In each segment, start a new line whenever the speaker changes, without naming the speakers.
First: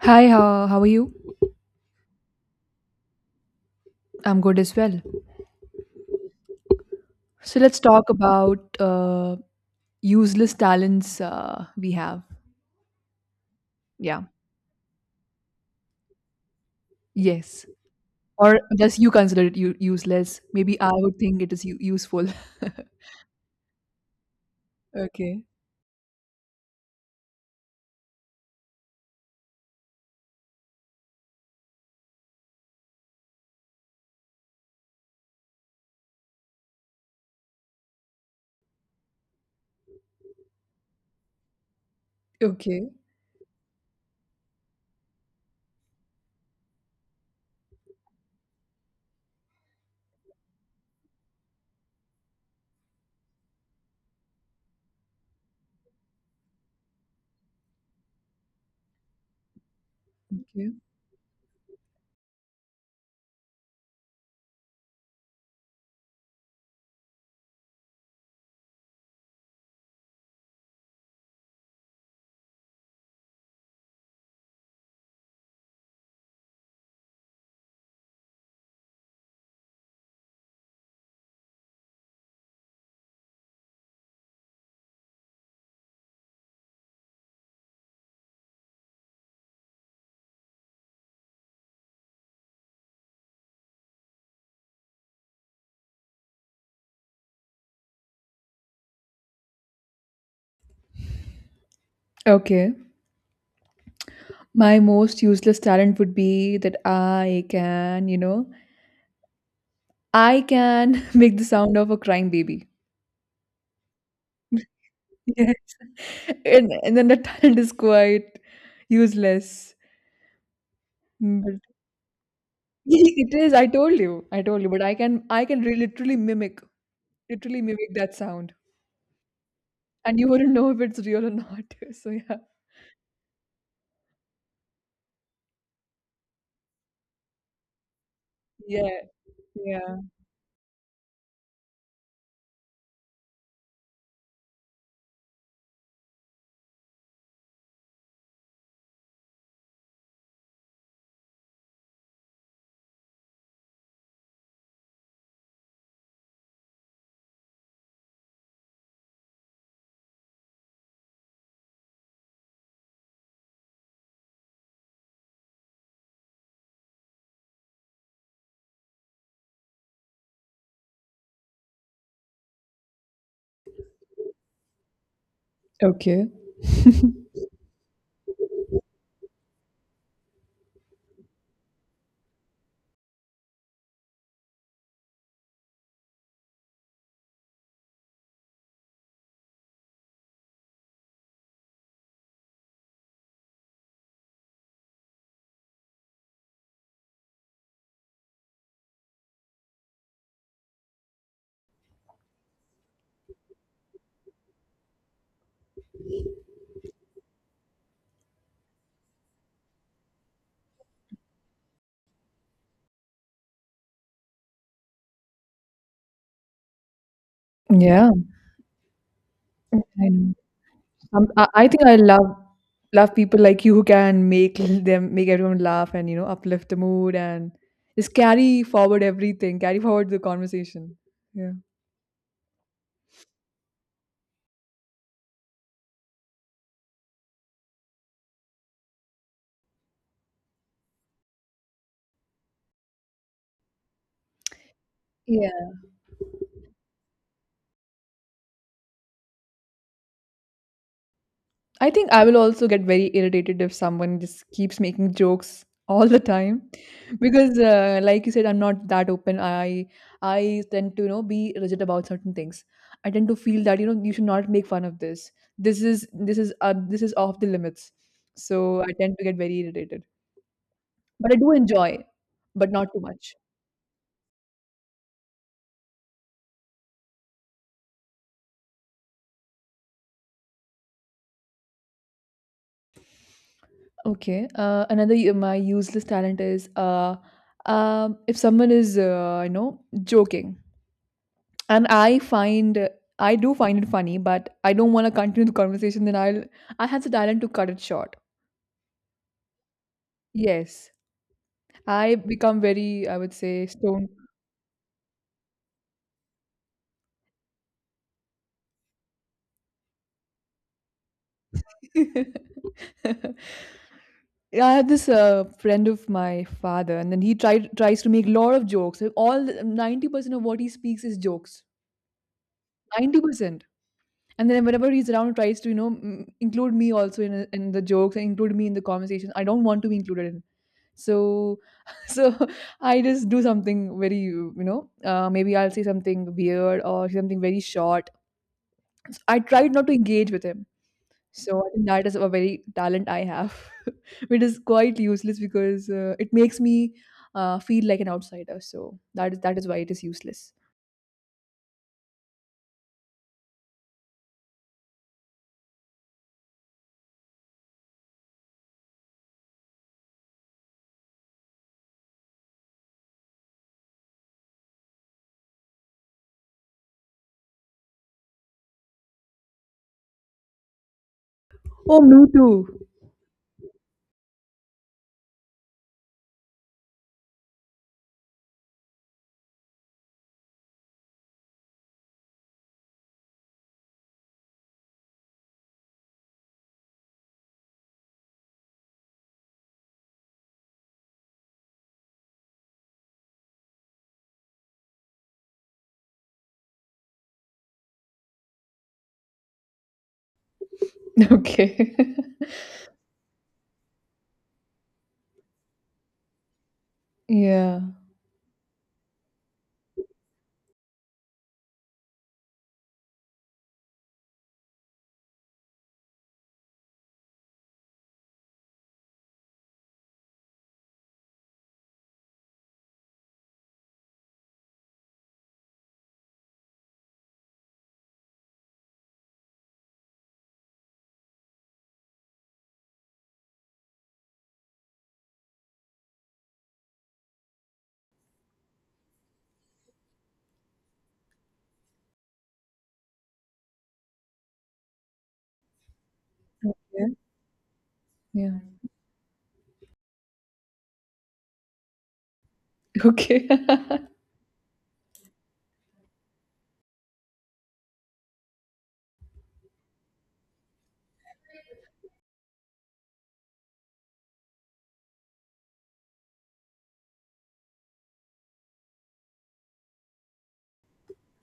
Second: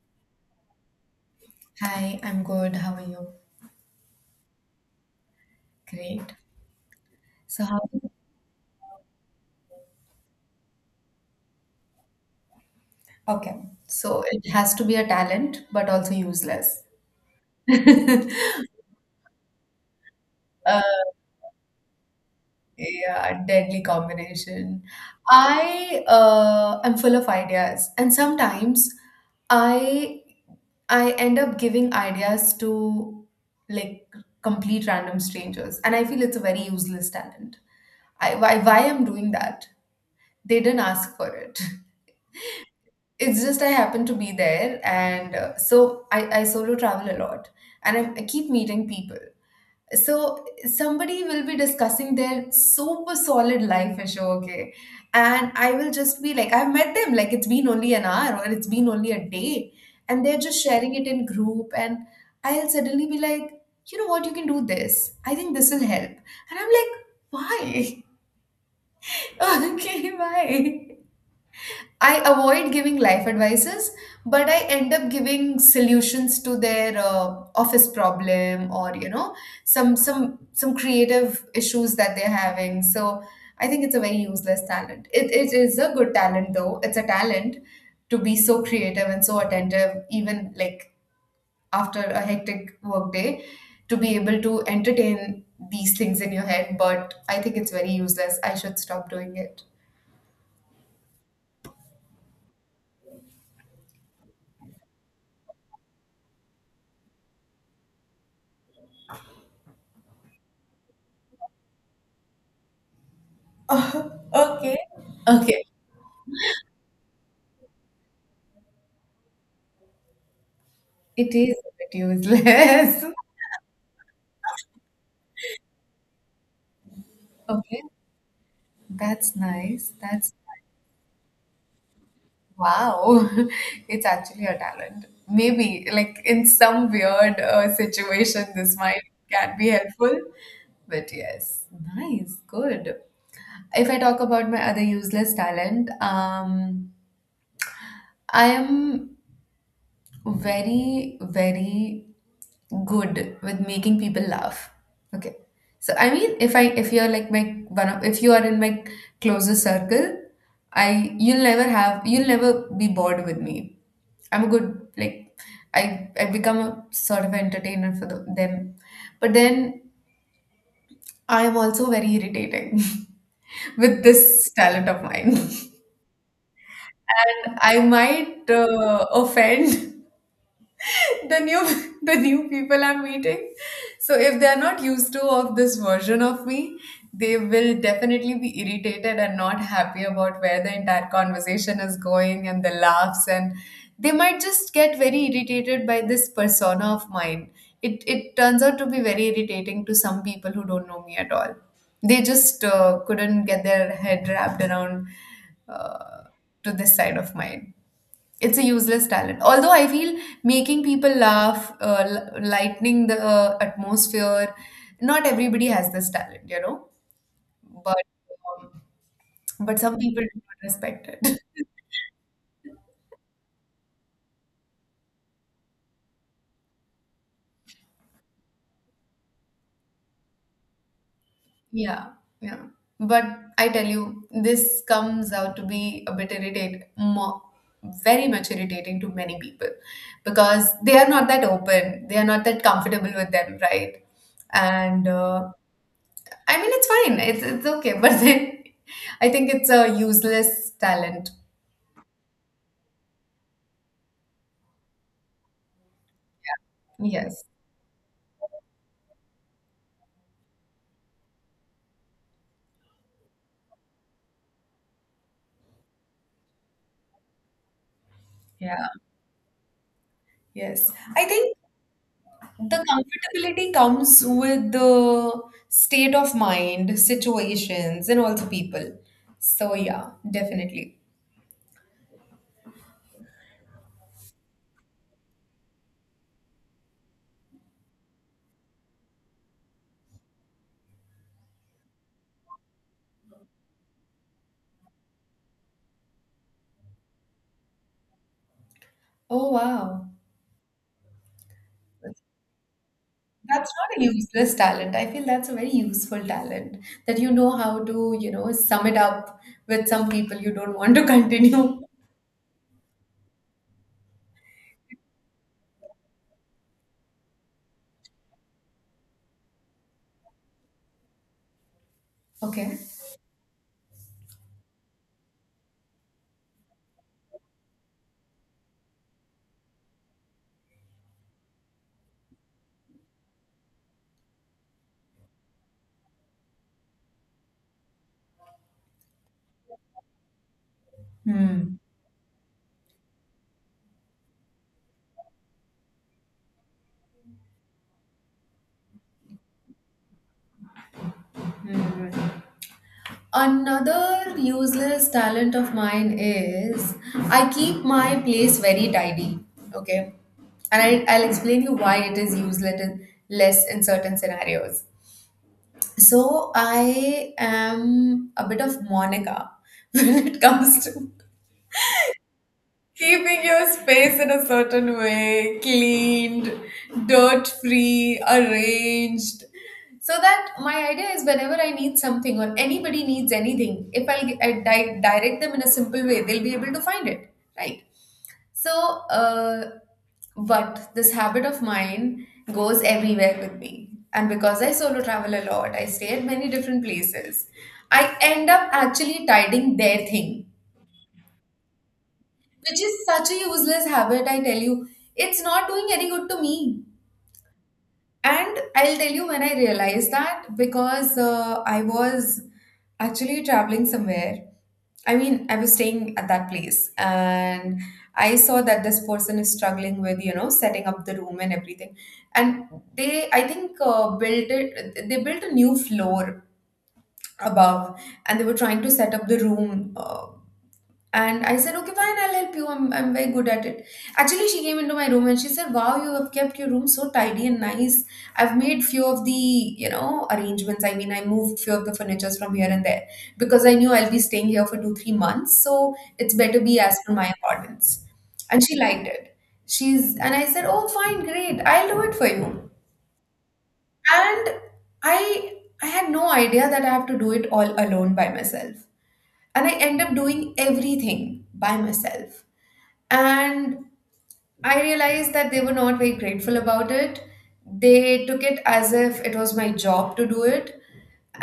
Hi, how are you?
Hi, I'm good. How are you?
I'm good as well.
Great.
So
So how?
let's talk about useless talents we have.
Okay.
Yeah.
So it has to be a talent, but also useless.
Yes. Or does you consider it useless? Maybe
Uh,
I would think it is useful.
yeah, deadly combination.
Okay.
I am full of ideas, and sometimes I I end up giving ideas to like complete random strangers, and I feel it's a very useless talent. I why I'm doing that? They didn't ask for it.
Okay.
It's just I happen to be there, and so I solo travel a lot, and I keep meeting people. So somebody will be discussing their super solid life issue, okay, and I will just be like, I've met them, like it's been only an hour or it's been only a day, and they're just
Okay.
sharing it in group, and I'll suddenly be like, you know what, you can do this. I think this will help, and I'm like, why? Okay, why? I avoid giving life advices, but I end up giving solutions to their office problem or you know some creative issues that they're having. So I think it's a very useless talent. It is a good talent though. It's a talent to be so creative and so attentive, even like after a hectic workday, to be able to entertain these things in your head. But I think it's very useless. I should stop doing it.
Okay. My most useless talent would be that I can, you know, I can make the sound of a crying baby.
Okay.
Yeah.
Okay.
And then the talent is quite useless.
It is
Mm,
a bit useless.
it is. I told you. I told you. But literally
Okay,
mimic that sound,
that's nice.
and you
That's
wouldn't know if it's real or not. So yeah,
wow. It's actually a talent. Maybe like in some weird situation, this might
yeah,
can be
yeah.
helpful. But yes, nice, good. If I talk about my other useless talent, I am very, very good with making people laugh. Okay. So I mean if you're like my one of if you are in my closest circle, I you'll never have you'll never be bored with me. I'm a good like I become a sort of entertainer for them. But then I am also very irritating with this talent of mine.
Okay.
And I might offend the new the new people I'm meeting. So if they're not used to of this version of me, they will definitely be irritated and not happy about where the entire conversation is going and the laughs and they might just get very irritated by this persona of mine. It turns out to be very irritating to some people who don't know me at all. They just couldn't get their head wrapped around uh, to this side of mine. It's a useless talent, although I feel making people laugh, lightening the atmosphere, not everybody has this talent, you know, but
Yeah,
um, but
I
some people
know.
do not respect it.
I think I love people like you who can make everyone laugh, and you know, uplift the mood and just carry forward everything, carry forward the conversation. Yeah.
yeah yeah, but I tell you this comes out to be a bit irritating, more, very much irritating to many people because they are not that open, they are not that comfortable with them, right? And I mean, it's fine. It's okay. But then I think it's a useless talent.
I think I will also get very irritated if someone just keeps making jokes all the time,
Yes.
because like you said, I'm not that open. I tend to, you know, be rigid about certain things. I tend to feel that, you know, you should not make fun of this. This is this is off the limits, so
Yeah.
I tend to get very irritated,
Yes. I
but I do
think
enjoy, but
the
not too much.
comfortability comes with the state of mind, situations, and also people. So, yeah, definitely.
Okay, another my useless talent is if someone is, you know, joking, and I do find it funny, but I don't want to continue the conversation, then I had the talent to cut it short.
Oh, wow.
Yes. I become very, I would say,
That's not a
stone.
useless talent. I feel that's a very useful talent that you know how to, you know, sum it up with some people you don't want to continue.
I had this friend of my father, and then he tried tries to make a lot of jokes. All 90% of what he speaks is jokes.
Okay.
90%. And then whenever he's around, he tries to, you know, include me also in the jokes and include me in the conversation. I don't want to be included in. So, so I just do something very, you know, maybe I'll say something weird or something very short. So I tried not to engage with him. So I
Hmm.
think that is a very talent I have, which is quite useless, because it makes me feel like an outsider. So that is why it is useless.
Hmm. Another useless talent of mine is I keep my place very tidy. Okay. And I'll explain you why it is useless in, less in certain scenarios. So I am a bit of Monica when it comes to
Oh, me too.
keeping your space in a certain way, cleaned, dirt free, arranged. So that my idea is whenever I need something or anybody needs anything, if I'll gi- I di- direct them in a simple way, they'll be able to find it, right? So, uh, but this habit of mine goes everywhere with me. And because I solo travel a lot, I stay at many different places, I end up actually tidying their thing,
Okay.
which is such a useless habit, I tell you. It's not doing any good to me.
Yeah.
And I'll tell you when I realized that because I was actually traveling somewhere. I mean, I was staying at that place and I saw that this person is struggling with, you know, setting up the room and everything. And they, I think, they built a new floor above and they were trying to set up the room. And I said, okay, fine, I'll help you. I'm very good at it. Actually, she came into my room and she said, wow, you have kept your room so tidy and nice. I've made few of the, you know, arrangements. I mean, I moved few of the furnitures from here and there because I knew I'll be staying here for two, 3 months. So it's better be as per
Yeah.
my accordance.
Yeah.
And she liked it. She's, and I said, oh, fine, great. I'll do it for you.
Okay.
And I, I had no idea that I have to do it all alone by myself. And I end up doing everything by myself. And I realized that they were not very grateful about it. They took it as if it was my job to do it.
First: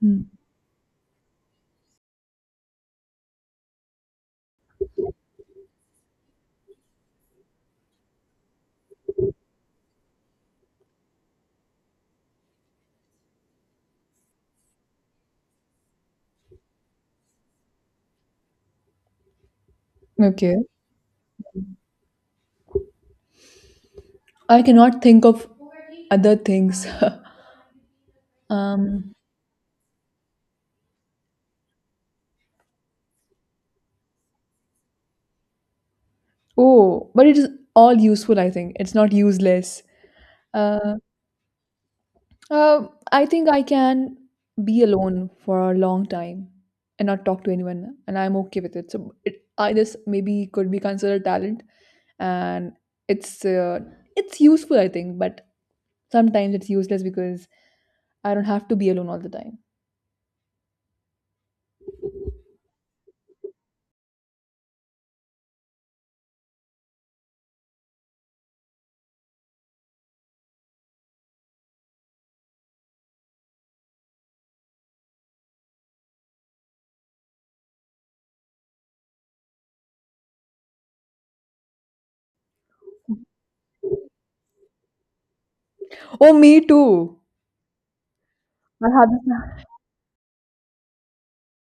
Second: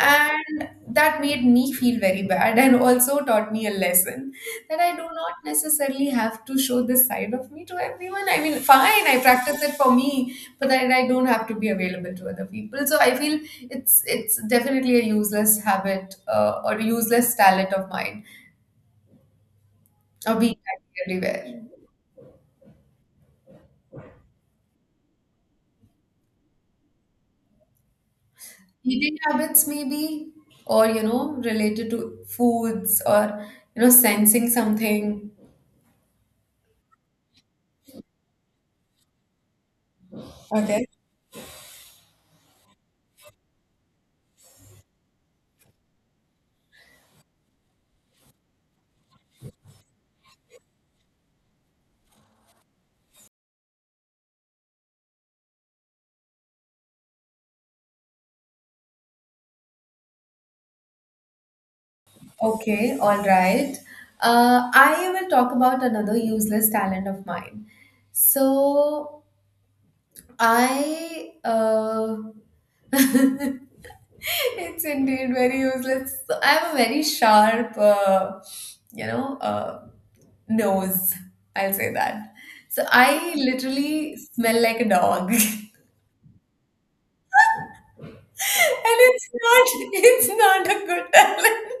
Hmm.
that made me feel very bad and also taught me a lesson that I do not necessarily have to show this side of me to everyone. I mean, fine, I practice it for me, but that I don't have to be available to other people. So I feel it's definitely a useless habit or a useless talent of mine of being
Okay.
happy everywhere.
I cannot think of other things. Um.
Eating habits, maybe, or you know, related to foods or you know, sensing something.
Oh, but it is all useful. I think it's not useless.
Okay.
Uh, uh, I think I can be alone for a long time and not talk to anyone, and I'm okay with it. So it, I, this maybe could be considered talent, and it's uh, it's useful, I think, but sometimes it's useless because I don't have to be alone all the time.
Okay, all right. I will talk about another useless talent of mine. So I it's indeed very useless. So I have a very sharp, you know, nose. I'll say that. So I literally smell like a dog.
Oh, me too. I
And
had this.
it's not a good talent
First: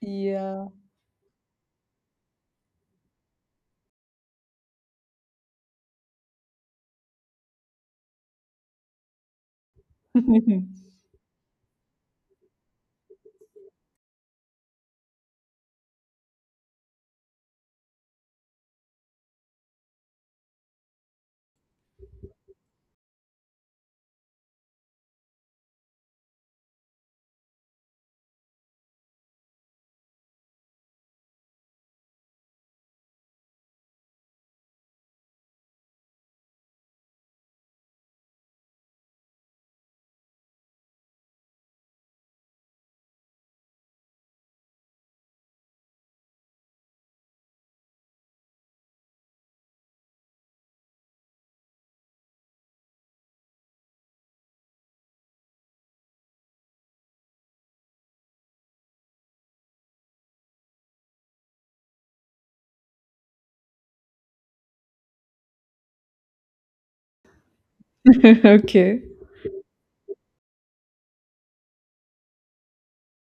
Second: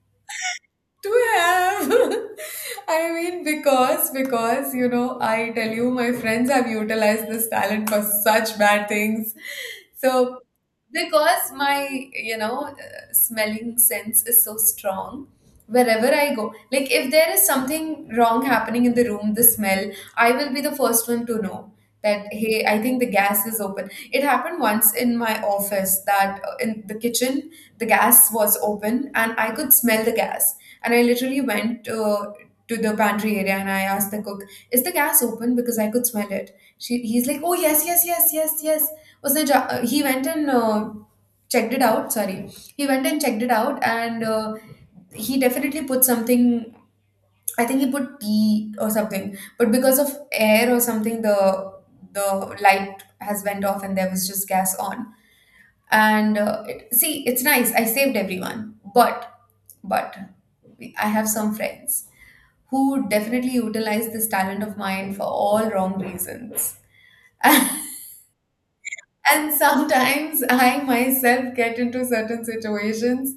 Yeah.
to have. I mean, because you know, I tell you, my friends have utilized this talent for such bad things. So because my, you know, smelling sense is so strong, wherever I go, like if there is something wrong happening in the room, the smell, I will be the first one to know that, hey, I think the gas is open. It happened once in my office that in the kitchen the gas was open and I could smell the gas. And I literally went to the pantry area and I asked the cook, "Is the gas open?" Because I could smell it. He's like, "Oh yes, yes, yes, yes, yes." Was the ja- he went and checked it out? Sorry, he went and checked it out, and he definitely put something. I think he put tea or something, but because of air or something, the light has went off and there was just gas on. And see, it's nice. I saved everyone, but I have some friends who definitely utilize this talent of mine for all wrong reasons.
Okay.
And sometimes I myself get into certain situations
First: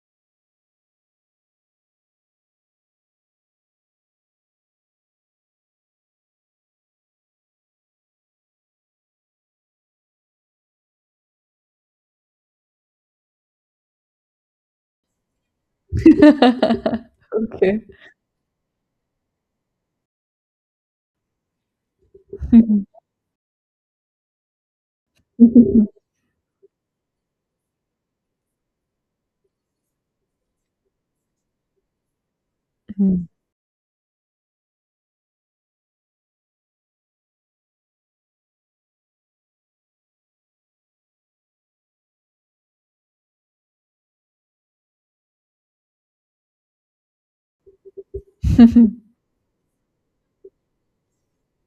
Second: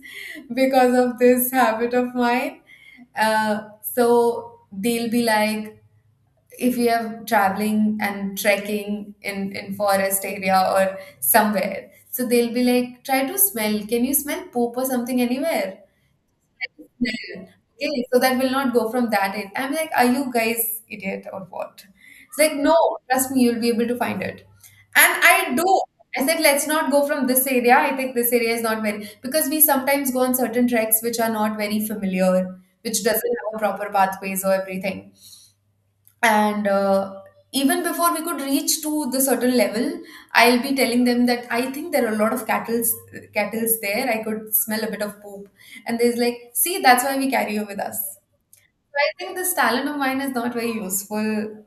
because of this habit of mine. So they'll be like, if we are traveling and trekking in forest area or somewhere, so they'll be like, try to smell. Can you smell poop or something anywhere?
Okay.
Okay, so that will not go from that end. I'm like, are you guys idiot or what? It's like, no, trust me, you'll be able to find it. And I do. I said, let's not go from this area. I think this area is not very, because we sometimes go on certain tracks which are not very familiar, which doesn't have a proper pathways or everything, and even before we could reach to the certain level, I'll be telling them that I think there are a lot of cattle's there, I could smell a bit of poop. And there's like, see, that's why we carry you with us. So I think this talent of mine is not very useful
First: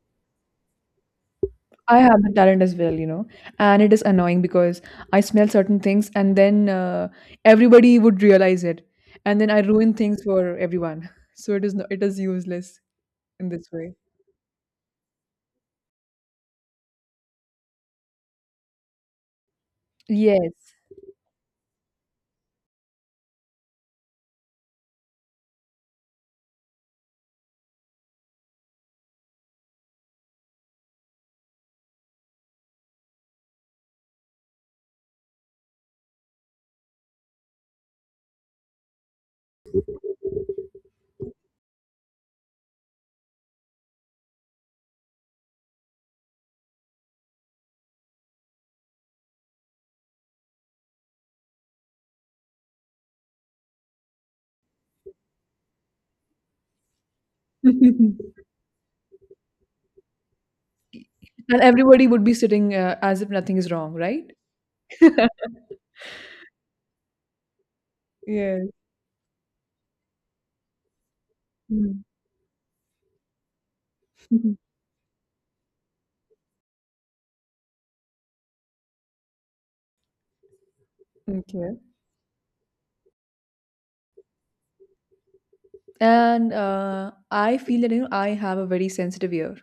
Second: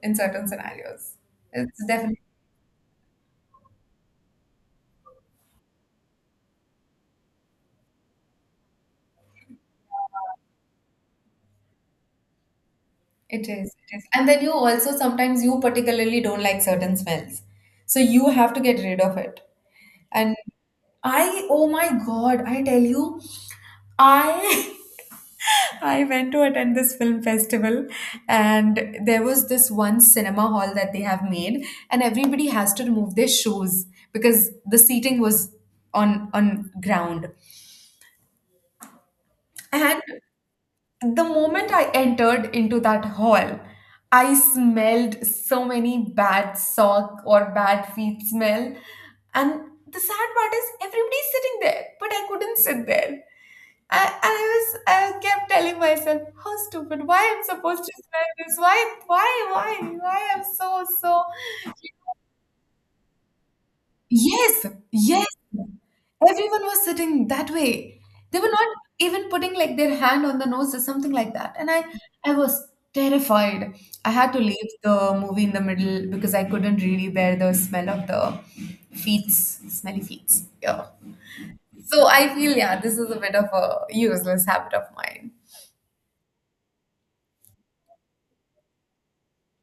in certain scenarios. It's
I
definitely.
have the talent as well, you know, and it is annoying because I smell certain things, and then everybody would realize it, and then I ruin things for everyone. So it is no, it is useless
It
in this
is,
way.
it is. And then you also sometimes you particularly don't like certain smells. So you have to get rid of it. And
Yes.
I, oh my God, I tell you, I I went to attend this film festival, and there was this one cinema hall that they have made, and everybody has to remove their shoes because the seating was on ground. And the moment I entered into that hall, I smelled so many bad sock or bad feet smell. And the sad part is everybody's sitting there, but I couldn't sit there. I was, I kept telling myself, how stupid, why I'm supposed to smell this? Why I'm so so.
And everybody would be sitting as if nothing is wrong, right?
Yes, yes. Everyone was sitting that way. They were not
Yes.
even putting like their hand on the nose or something like that. And
Mm.
I was terrified. I had to leave the movie in the middle because I couldn't really bear the smell of the feet, smelly feet. Yeah.
Okay.
So I feel, yeah, this is a bit of a useless habit of mine.
And I feel that, you know, I have a very sensitive ear.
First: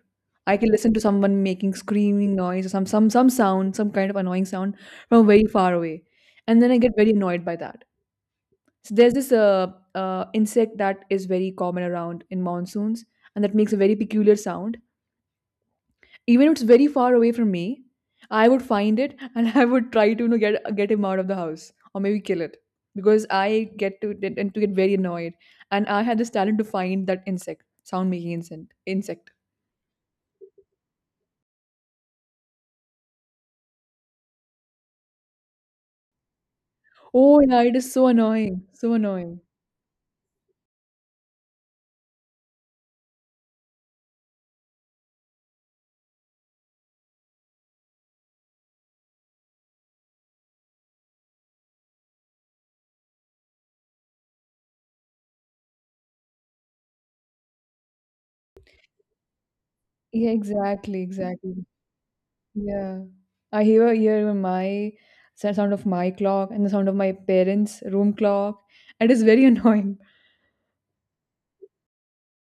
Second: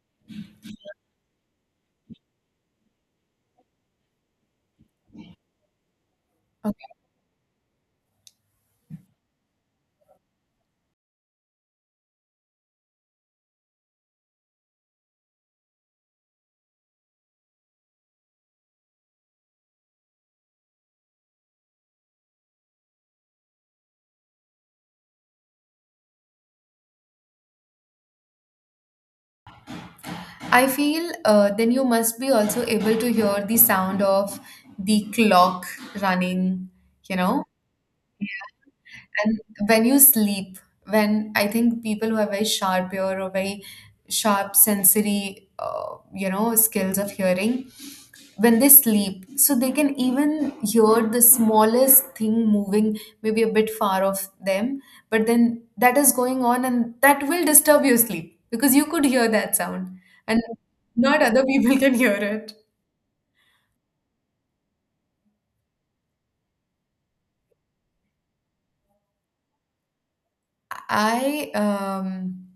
I can listen to someone making screaming noise or some sound, some kind of annoying sound from very far away, and then I
Okay.
get very annoyed by that. So there's this insect that is very common around in monsoons, and that makes a very peculiar sound. Even if it's very far away from me, I would find it, and I would try to, you know, get him out of the house, or maybe kill it, because I get to get- and to get very annoyed. And I had this talent to find that insect, sound making insect.
I feel then you must be also able to hear the sound of the clock running, you
Oh
know.
yeah, it is so annoying, so
And
annoying.
when you sleep, when I think people who have very sharp ear or very sharp sensory, you know, skills of hearing, when they sleep, so they can even hear the smallest thing moving, maybe a bit far off them, but then that is going on and that will disturb your sleep because you could hear that sound
Yeah,
and
exactly,
not other
exactly.
people can hear it.
Yeah, I hear my, the sound of my clock and the sound of my parents' room clock. It is very annoying.
I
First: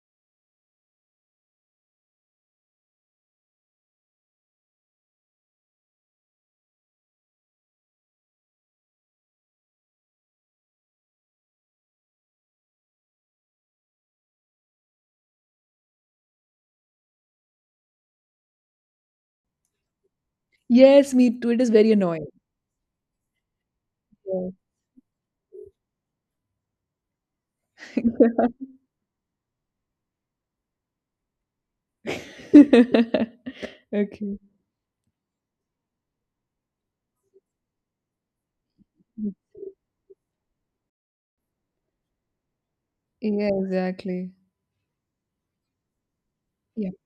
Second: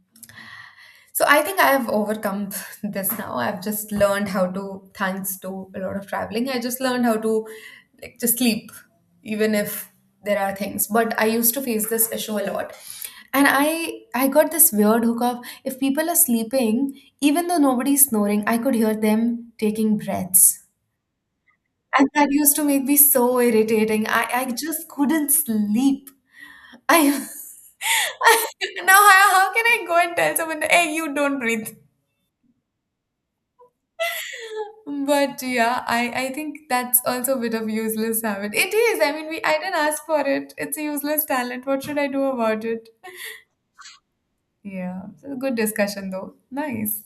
so I think I have overcome this now. I've just learned how to, thanks to a lot of traveling, I just learned how to like just sleep, even if there are things. But I used to face this issue a lot. And I got this weird hook of if people are sleeping, even though nobody's snoring, I could hear them taking breaths.
Yes, me too, it is very
And
annoying.
that used to make me so irritating. I just couldn't sleep. I
Yeah.
Now how can I go and tell someone that, hey, you don't breathe.
Okay.
But yeah, I think that's also a bit of useless habit. It is, I mean, we I didn't ask for it. It's a useless talent, what should I do about it?
Yeah, exactly.
Yeah, so good discussion though, nice.